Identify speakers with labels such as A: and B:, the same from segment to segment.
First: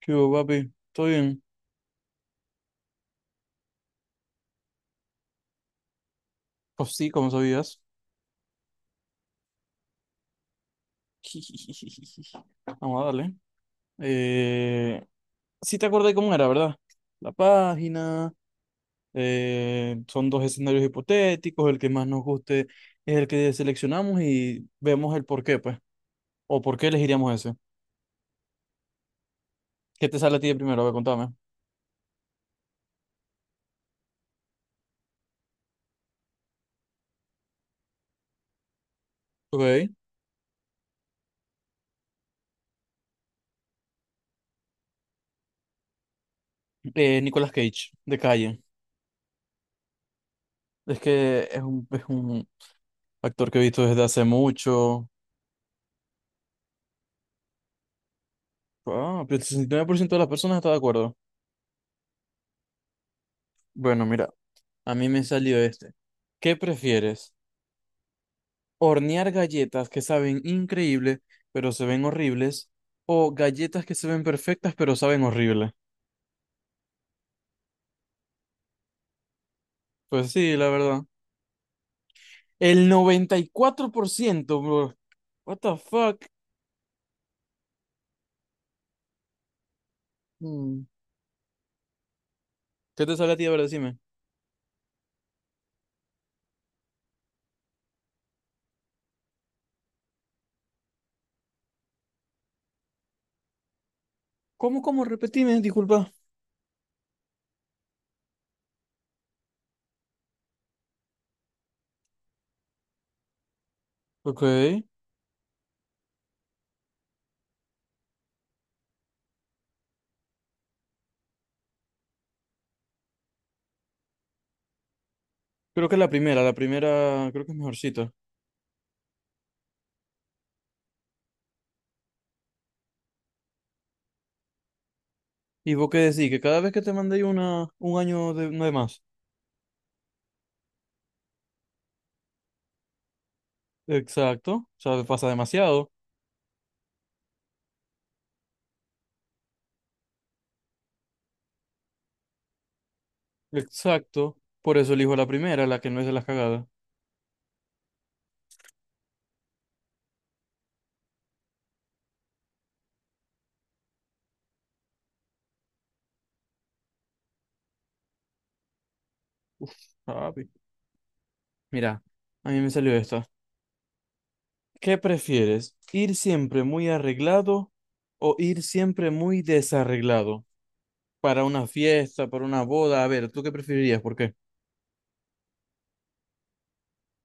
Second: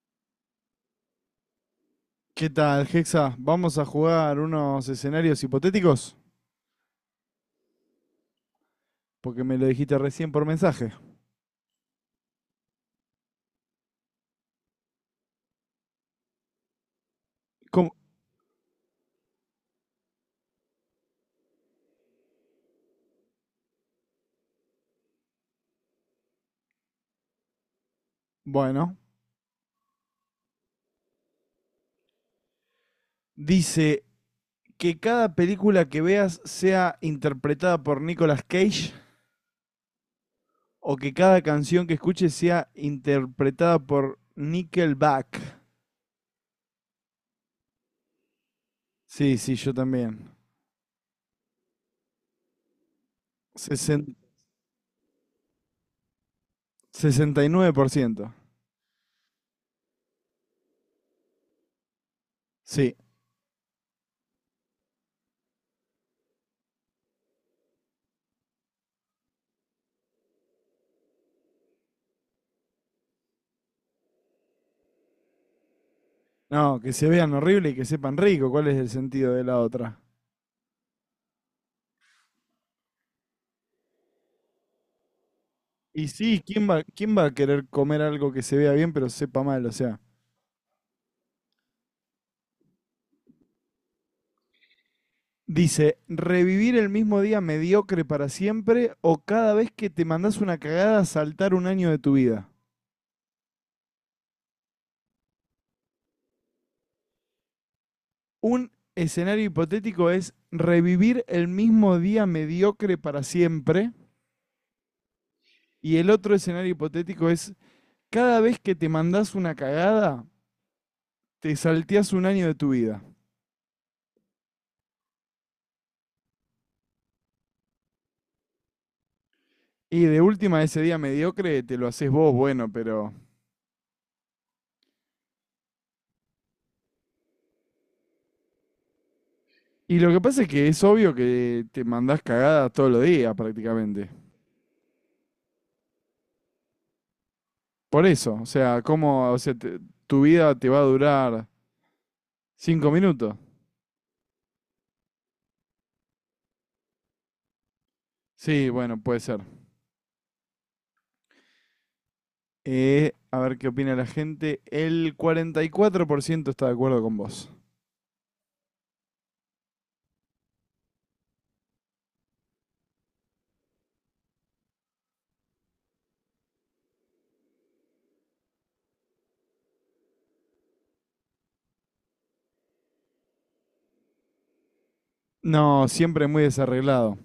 A: ¿Qué hubo, papi? ¿Todo bien?
B: ¿Qué tal, Hexa? Vamos a jugar unos escenarios hipotéticos,
A: Pues sí, como sabías.
B: porque me lo dijiste recién por mensaje.
A: Vamos a darle. Eh, sí te acordás cómo era, ¿verdad? La
B: ¿Cómo?
A: página, son dos escenarios hipotéticos, el que más nos guste es el que seleccionamos y vemos el por qué, pues. O por qué elegiríamos ese.
B: Bueno,
A: ¿Qué te sale a ti de primero? A ver, contame.
B: dice que cada película que veas sea interpretada por Nicolas Cage
A: Ok.
B: o que cada canción que escuches sea interpretada por Nickelback.
A: Nicolas Cage, de calle.
B: Sí, sí, yo también.
A: Es un actor que he visto desde
B: Sesen-
A: hace mucho.
B: 69%.
A: Ah, pero el 69% de las personas está de acuerdo.
B: Sí.
A: Bueno, mira. A mí me salió este. ¿Qué prefieres? ¿Hornear galletas que saben increíble, pero se ven horribles? ¿O galletas que se ven perfectas, pero saben horrible?
B: No, que se vean horrible y que sepan rico. ¿Cuál es el sentido de la otra?
A: Pues sí, la verdad. El 94%, bro. What the
B: Y
A: fuck?
B: sí, ¿quién va a querer comer algo que se vea bien pero sepa mal? O sea,
A: Mm. ¿Qué te sale a ti? A ver, decime.
B: dice, revivir el mismo día mediocre para siempre o cada vez que te mandás una cagada saltar un año de tu vida.
A: ¿Cómo, cómo? Repetime, disculpa.
B: Un escenario hipotético es revivir el mismo día mediocre para siempre
A: Ok.
B: y el otro escenario hipotético es cada vez que te mandás una cagada te salteás un año de tu vida.
A: Creo que la primera, creo que es mejorcita.
B: Y de última ese día mediocre te lo haces vos, bueno, pero...
A: ¿Y vos qué decís? Que cada vez que te mandé una, un año de, no de más.
B: Y lo que pasa es que es obvio que te mandás cagadas todos los días prácticamente.
A: Exacto. O sea, pasa demasiado.
B: Por eso, o sea, ¿cómo, o sea, tu vida te va a durar 5 minutos?
A: Exacto. Por eso elijo la primera, la que no es de las cagadas.
B: Sí, bueno, puede ser. A ver qué opina la gente. El 44% está de acuerdo con vos.
A: Uf, papi. Mira, a mí me salió esta. ¿Qué prefieres? ¿Ir siempre muy arreglado o ir siempre muy desarreglado? Para una fiesta, para una boda. A ver, ¿tú qué preferirías? ¿Por qué?
B: No, siempre muy desarreglado.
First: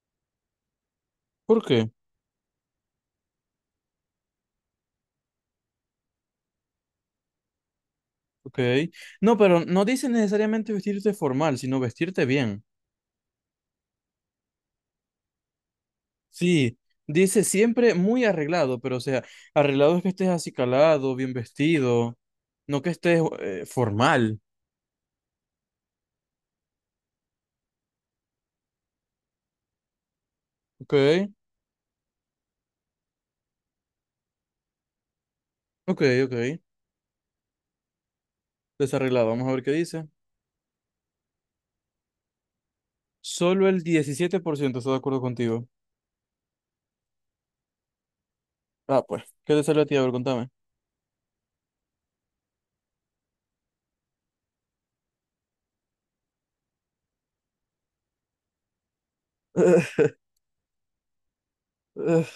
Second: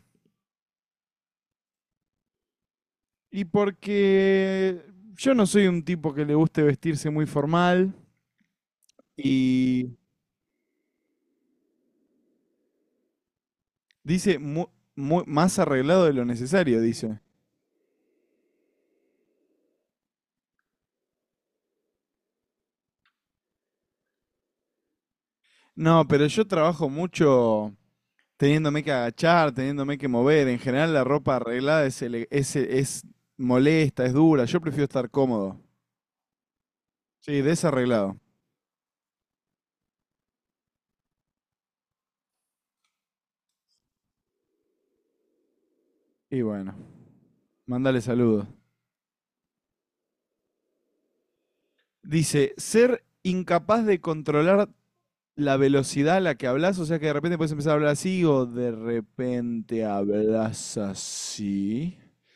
A: ¿Por qué?
B: Y porque yo no soy un tipo que le guste vestirse muy formal.
A: Ok. No, pero no
B: Y
A: dice necesariamente vestirte formal, sino vestirte bien.
B: dice más arreglado de lo
A: Sí,
B: necesario, dice.
A: dice siempre muy arreglado, pero o sea, arreglado es que estés acicalado, bien vestido, no que estés formal.
B: No, pero yo trabajo mucho teniéndome que agachar, teniéndome que mover. En
A: Ok.
B: general la ropa arreglada es molesta, es dura. Yo prefiero estar cómodo.
A: Ok, ok.
B: Sí, desarreglado.
A: Desarreglado. Vamos a ver qué dice. Solo el 17% está de acuerdo contigo.
B: Y bueno, mándale saludos.
A: Ah, pues. ¿Qué te salió a ti? A ver, contame.
B: Dice, ser incapaz de controlar la velocidad a la que hablas, o sea que de repente puedes empezar a hablar así o de repente hablas así.
A: Ugh,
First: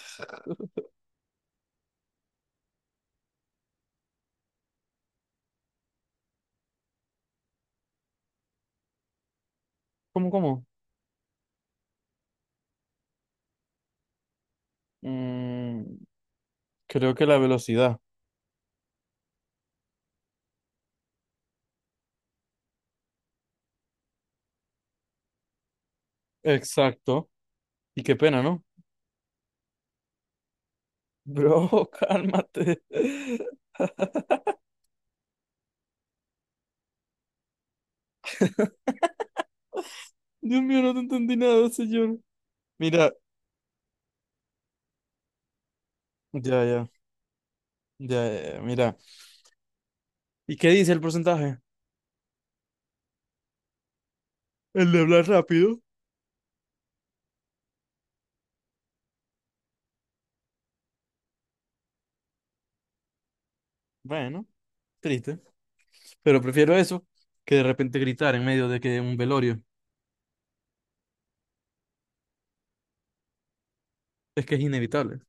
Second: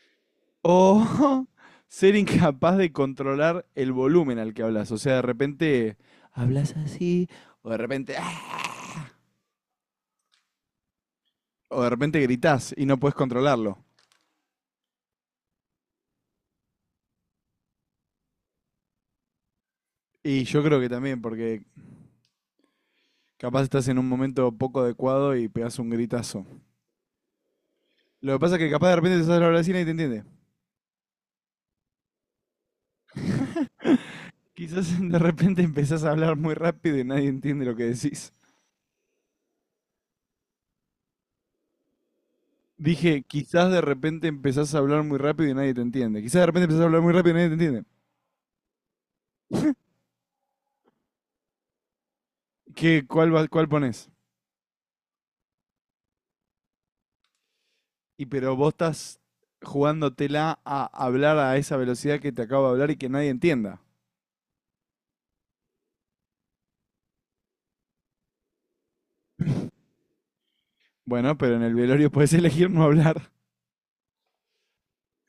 B: O ser incapaz de controlar el volumen al que hablas, o sea, de repente hablas así o de repente, ¡ah!,
A: ¿cómo, cómo?
B: o de repente gritás y no puedes controlarlo.
A: Mm, creo que la velocidad.
B: Y yo creo que también, porque capaz estás en un momento poco adecuado y pegás un gritazo.
A: Exacto. Y qué
B: Lo que
A: pena,
B: pasa es
A: ¿no?
B: que capaz de repente te sale la vecina y nadie te entiende.
A: Bro, cálmate.
B: Quizás de repente empezás a hablar muy rápido y nadie entiende lo que decís.
A: Dios mío, no te entendí nada, señor. Mira,
B: Dije, quizás de repente empezás a hablar muy rápido y nadie te entiende. Quizás de
A: ya,
B: repente empezás a
A: ya,
B: hablar muy rápido y nadie te entiende.
A: ya, ya, ya, mira. ¿Y qué dice el porcentaje?
B: ¿Cuál pones?
A: El de hablar rápido.
B: Y pero vos estás jugándotela a hablar a esa velocidad que te acabo de hablar y que nadie entienda.
A: Bueno, triste. Pero prefiero eso que de repente gritar en medio de que un velorio.
B: Bueno, pero en el velorio puedes elegir no hablar.
A: Es que es inevitable.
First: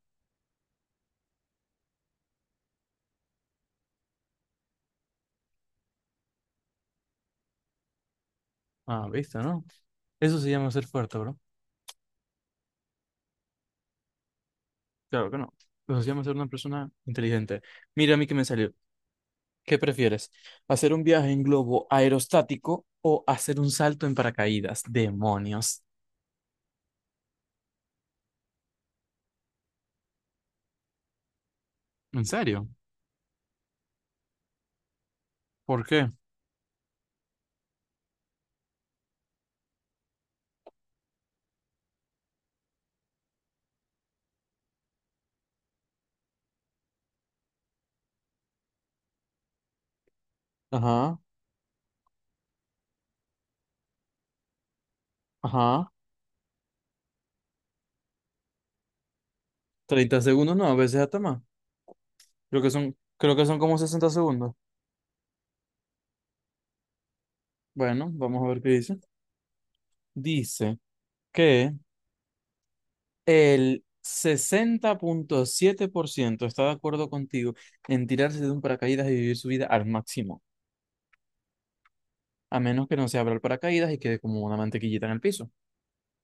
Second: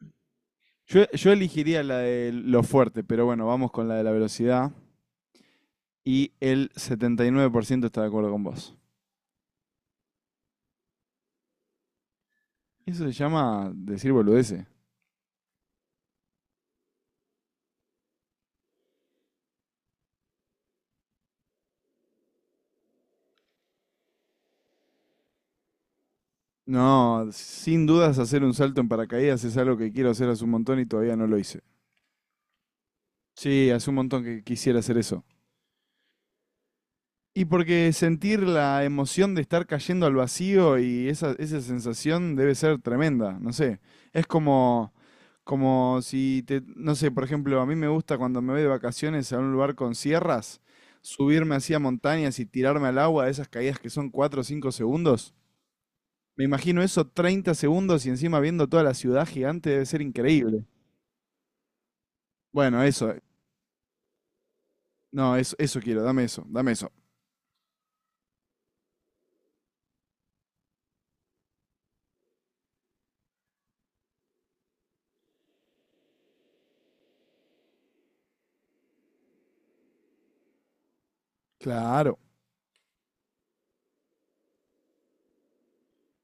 B: Yo elegiría la de lo fuerte, pero bueno, vamos con la de la velocidad. Y el 79% está de acuerdo con vos.
A: Ah, ¿viste, no? Eso se llama ser fuerte, bro.
B: Eso se llama decir boludeces.
A: Claro que no. Eso se llama ser una persona inteligente. Mira a mí que me salió. ¿Qué prefieres? ¿Hacer un viaje en globo aerostático o hacer un salto en paracaídas? Demonios.
B: No, sin dudas hacer un salto en paracaídas es algo que quiero hacer hace un montón y todavía no lo hice.
A: ¿En serio?
B: Sí, hace un montón que quisiera hacer eso.
A: ¿Por qué?
B: Y porque sentir la emoción de estar cayendo al vacío y esa sensación debe ser tremenda, no sé. Es como si te... No sé, por ejemplo, a mí me gusta cuando me voy de vacaciones a un lugar con sierras,
A: Ajá,
B: subirme hacia montañas y tirarme al agua, esas caídas que son 4 o 5 segundos.
A: ajá.
B: Me imagino eso 30 segundos y encima viendo toda la ciudad gigante debe ser
A: 30 segundos,
B: increíble.
A: no, a veces hasta más. Creo que
B: Bueno,
A: son,
B: eso,
A: como 60 segundos.
B: no, eso quiero, dame eso, dame eso.
A: Bueno, vamos a ver qué dice. Dice que el 60,7% está de acuerdo contigo en tirarse de un paracaídas y vivir su vida al máximo,
B: Claro.
A: a menos que no se abra el paracaídas y quede como una mantequillita en el piso.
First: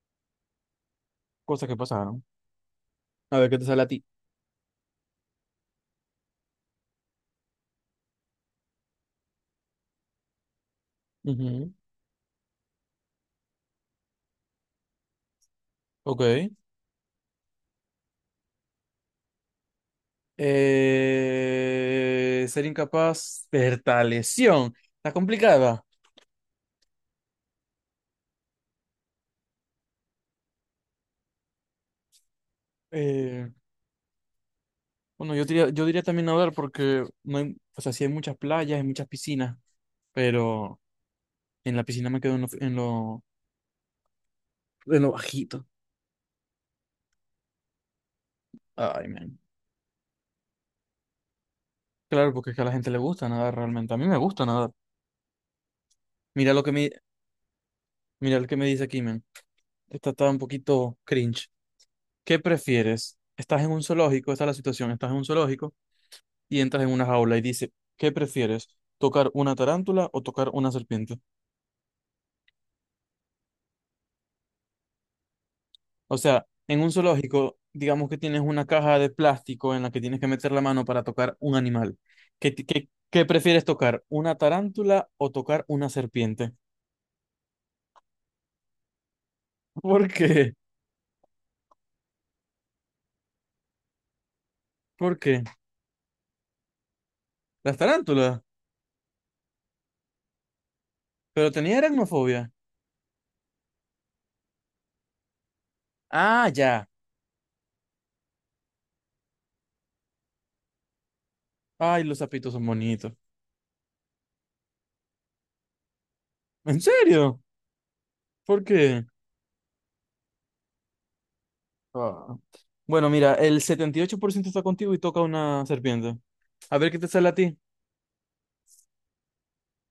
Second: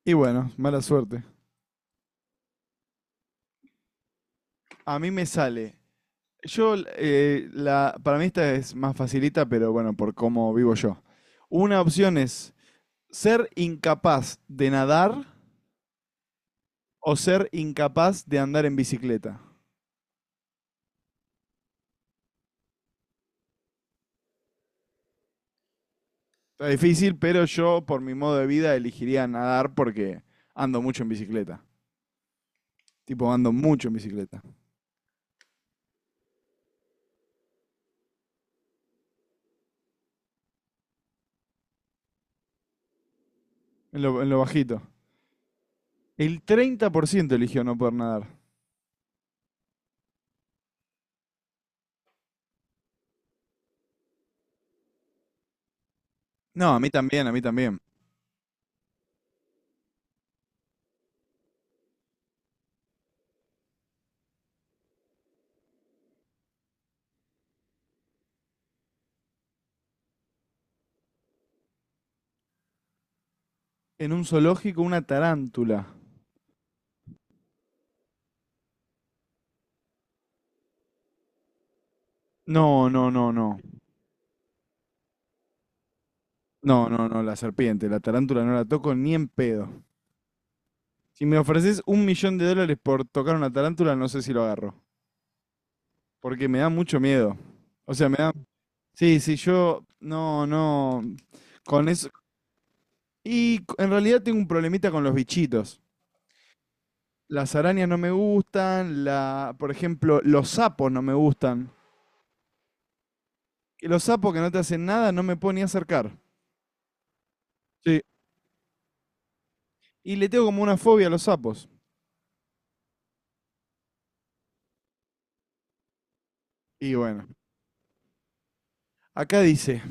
B: Y bueno, mala suerte.
A: Cosas que pasaron. A ver qué te sale a ti.
B: A mí me sale. Para mí esta es más facilita, pero bueno, por cómo vivo yo.
A: Ujú,
B: Una opción es ser incapaz de nadar
A: ok.
B: o ser incapaz de andar en bicicleta.
A: Ser incapaz de lesión. Está complicada.
B: Está difícil, pero yo por mi modo de vida elegiría nadar porque ando mucho en bicicleta. Tipo,
A: Eh,
B: ando mucho en bicicleta.
A: bueno, yo diría, también nadar porque no hay, o sea, sí hay muchas playas, hay muchas piscinas, pero en la piscina me quedo en lo,
B: En lo bajito.
A: en lo bajito.
B: El 30% eligió no poder nadar.
A: Ay, man. Claro, porque es que a la gente le gusta nadar realmente. A mí me gusta nadar. Mira lo que
B: No, a
A: me,
B: mí también, a mí también.
A: mira lo que me dice aquí, men. Esta está un poquito cringe. ¿Qué prefieres? Estás en un zoológico, esta es la situación, estás en un zoológico y entras en una jaula y dice, ¿qué prefieres? ¿Tocar una tarántula o tocar una serpiente?
B: En un zoológico, una tarántula.
A: O sea, en un zoológico, digamos que tienes una caja de plástico en la que tienes que meter la mano para tocar un animal.
B: No,
A: ¿Qué,
B: no,
A: qué
B: no, no.
A: prefieres tocar? ¿Una tarántula o tocar una serpiente?
B: No, no, no, la serpiente, la tarántula no la toco ni en pedo.
A: ¿Por qué?
B: Si me ofreces 1 millón de dólares por tocar una tarántula, no sé si lo agarro.
A: ¿Por qué?
B: Porque me da mucho miedo.
A: ¿Las
B: O sea, me da...
A: tarántulas?
B: Sí, sí, yo... No, no.
A: Pero tenía
B: Con eso...
A: aracnofobia.
B: Y en realidad tengo un problemita con los bichitos.
A: Ah, ya.
B: Las arañas no me gustan, por ejemplo, los sapos no me gustan.
A: Ay, los sapitos son bonitos.
B: Y los sapos que no te hacen nada no me puedo ni acercar.
A: ¿En serio?
B: Sí.
A: ¿Por qué?
B: Y le tengo como una fobia a los sapos.
A: Ah. Bueno, mira, el 78% está contigo y toca una serpiente. A ver
B: Y
A: qué te
B: bueno.
A: sale a ti.
B: Acá dice,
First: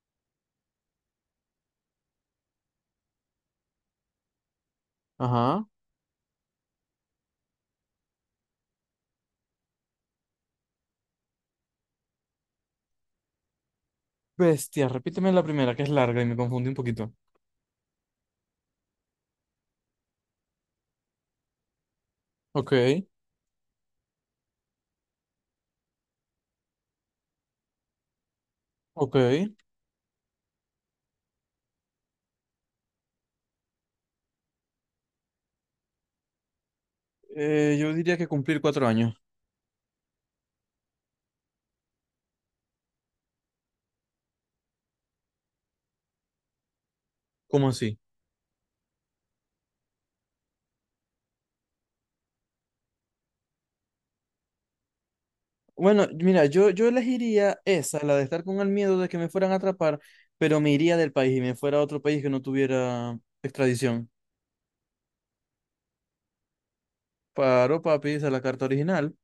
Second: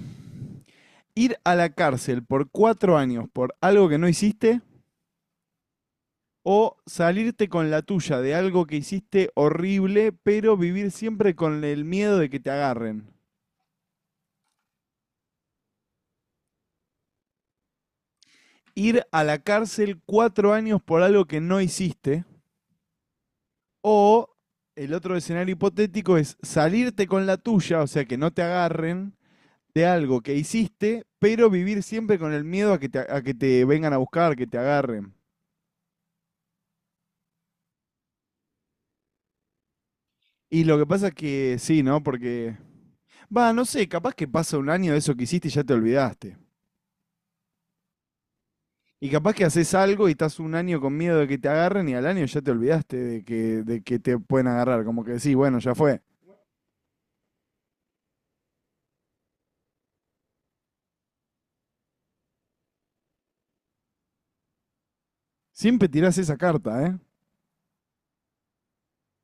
B: ir a la cárcel por 4 años por algo que no hiciste
A: Ajá.
B: o salirte con la tuya de algo que hiciste horrible, pero vivir siempre con el miedo de que te agarren.
A: Bestia, repíteme la primera, que es larga y me confundí un poquito.
B: Ir a la cárcel 4 años por algo que no hiciste
A: Ok,
B: o el otro escenario hipotético es salirte con la tuya, o sea, que no te
A: ok.
B: agarren de algo que hiciste, pero vivir siempre con el miedo a que te, vengan a buscar, que te agarren.
A: Yo diría que cumplir 4 años.
B: Y lo que pasa es que sí, ¿no? Porque va, no sé, capaz que pasa un año de eso que hiciste y ya te olvidaste.
A: ¿Cómo así?
B: Y capaz que haces algo y estás un año con miedo de que te agarren y al año ya te olvidaste de que te pueden agarrar. Como que decís, bueno, ya fue.
A: Bueno, mira, yo elegiría esa, la de estar con el miedo de que me fueran a atrapar, pero me iría del país y me fuera a otro país que no tuviera extradición.
B: Siempre tirás esa carta, ¿eh?
A: Paro, papi, esa es la carta original.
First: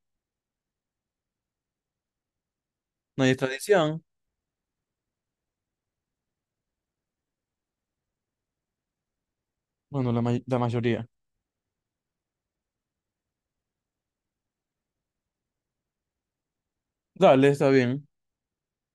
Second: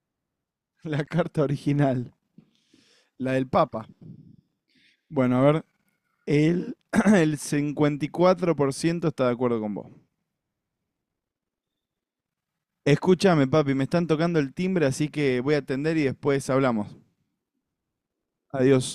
B: La carta original,
A: Nadie
B: la
A: es
B: del Papa.
A: tradición.
B: Bueno, a ver, el, el 54% está de acuerdo con vos.
A: Bueno, la, la mayoría.
B: Escúchame, papi, me están tocando el timbre, así que voy a atender y después hablamos.
A: Dale, está bien.
B: Adiós.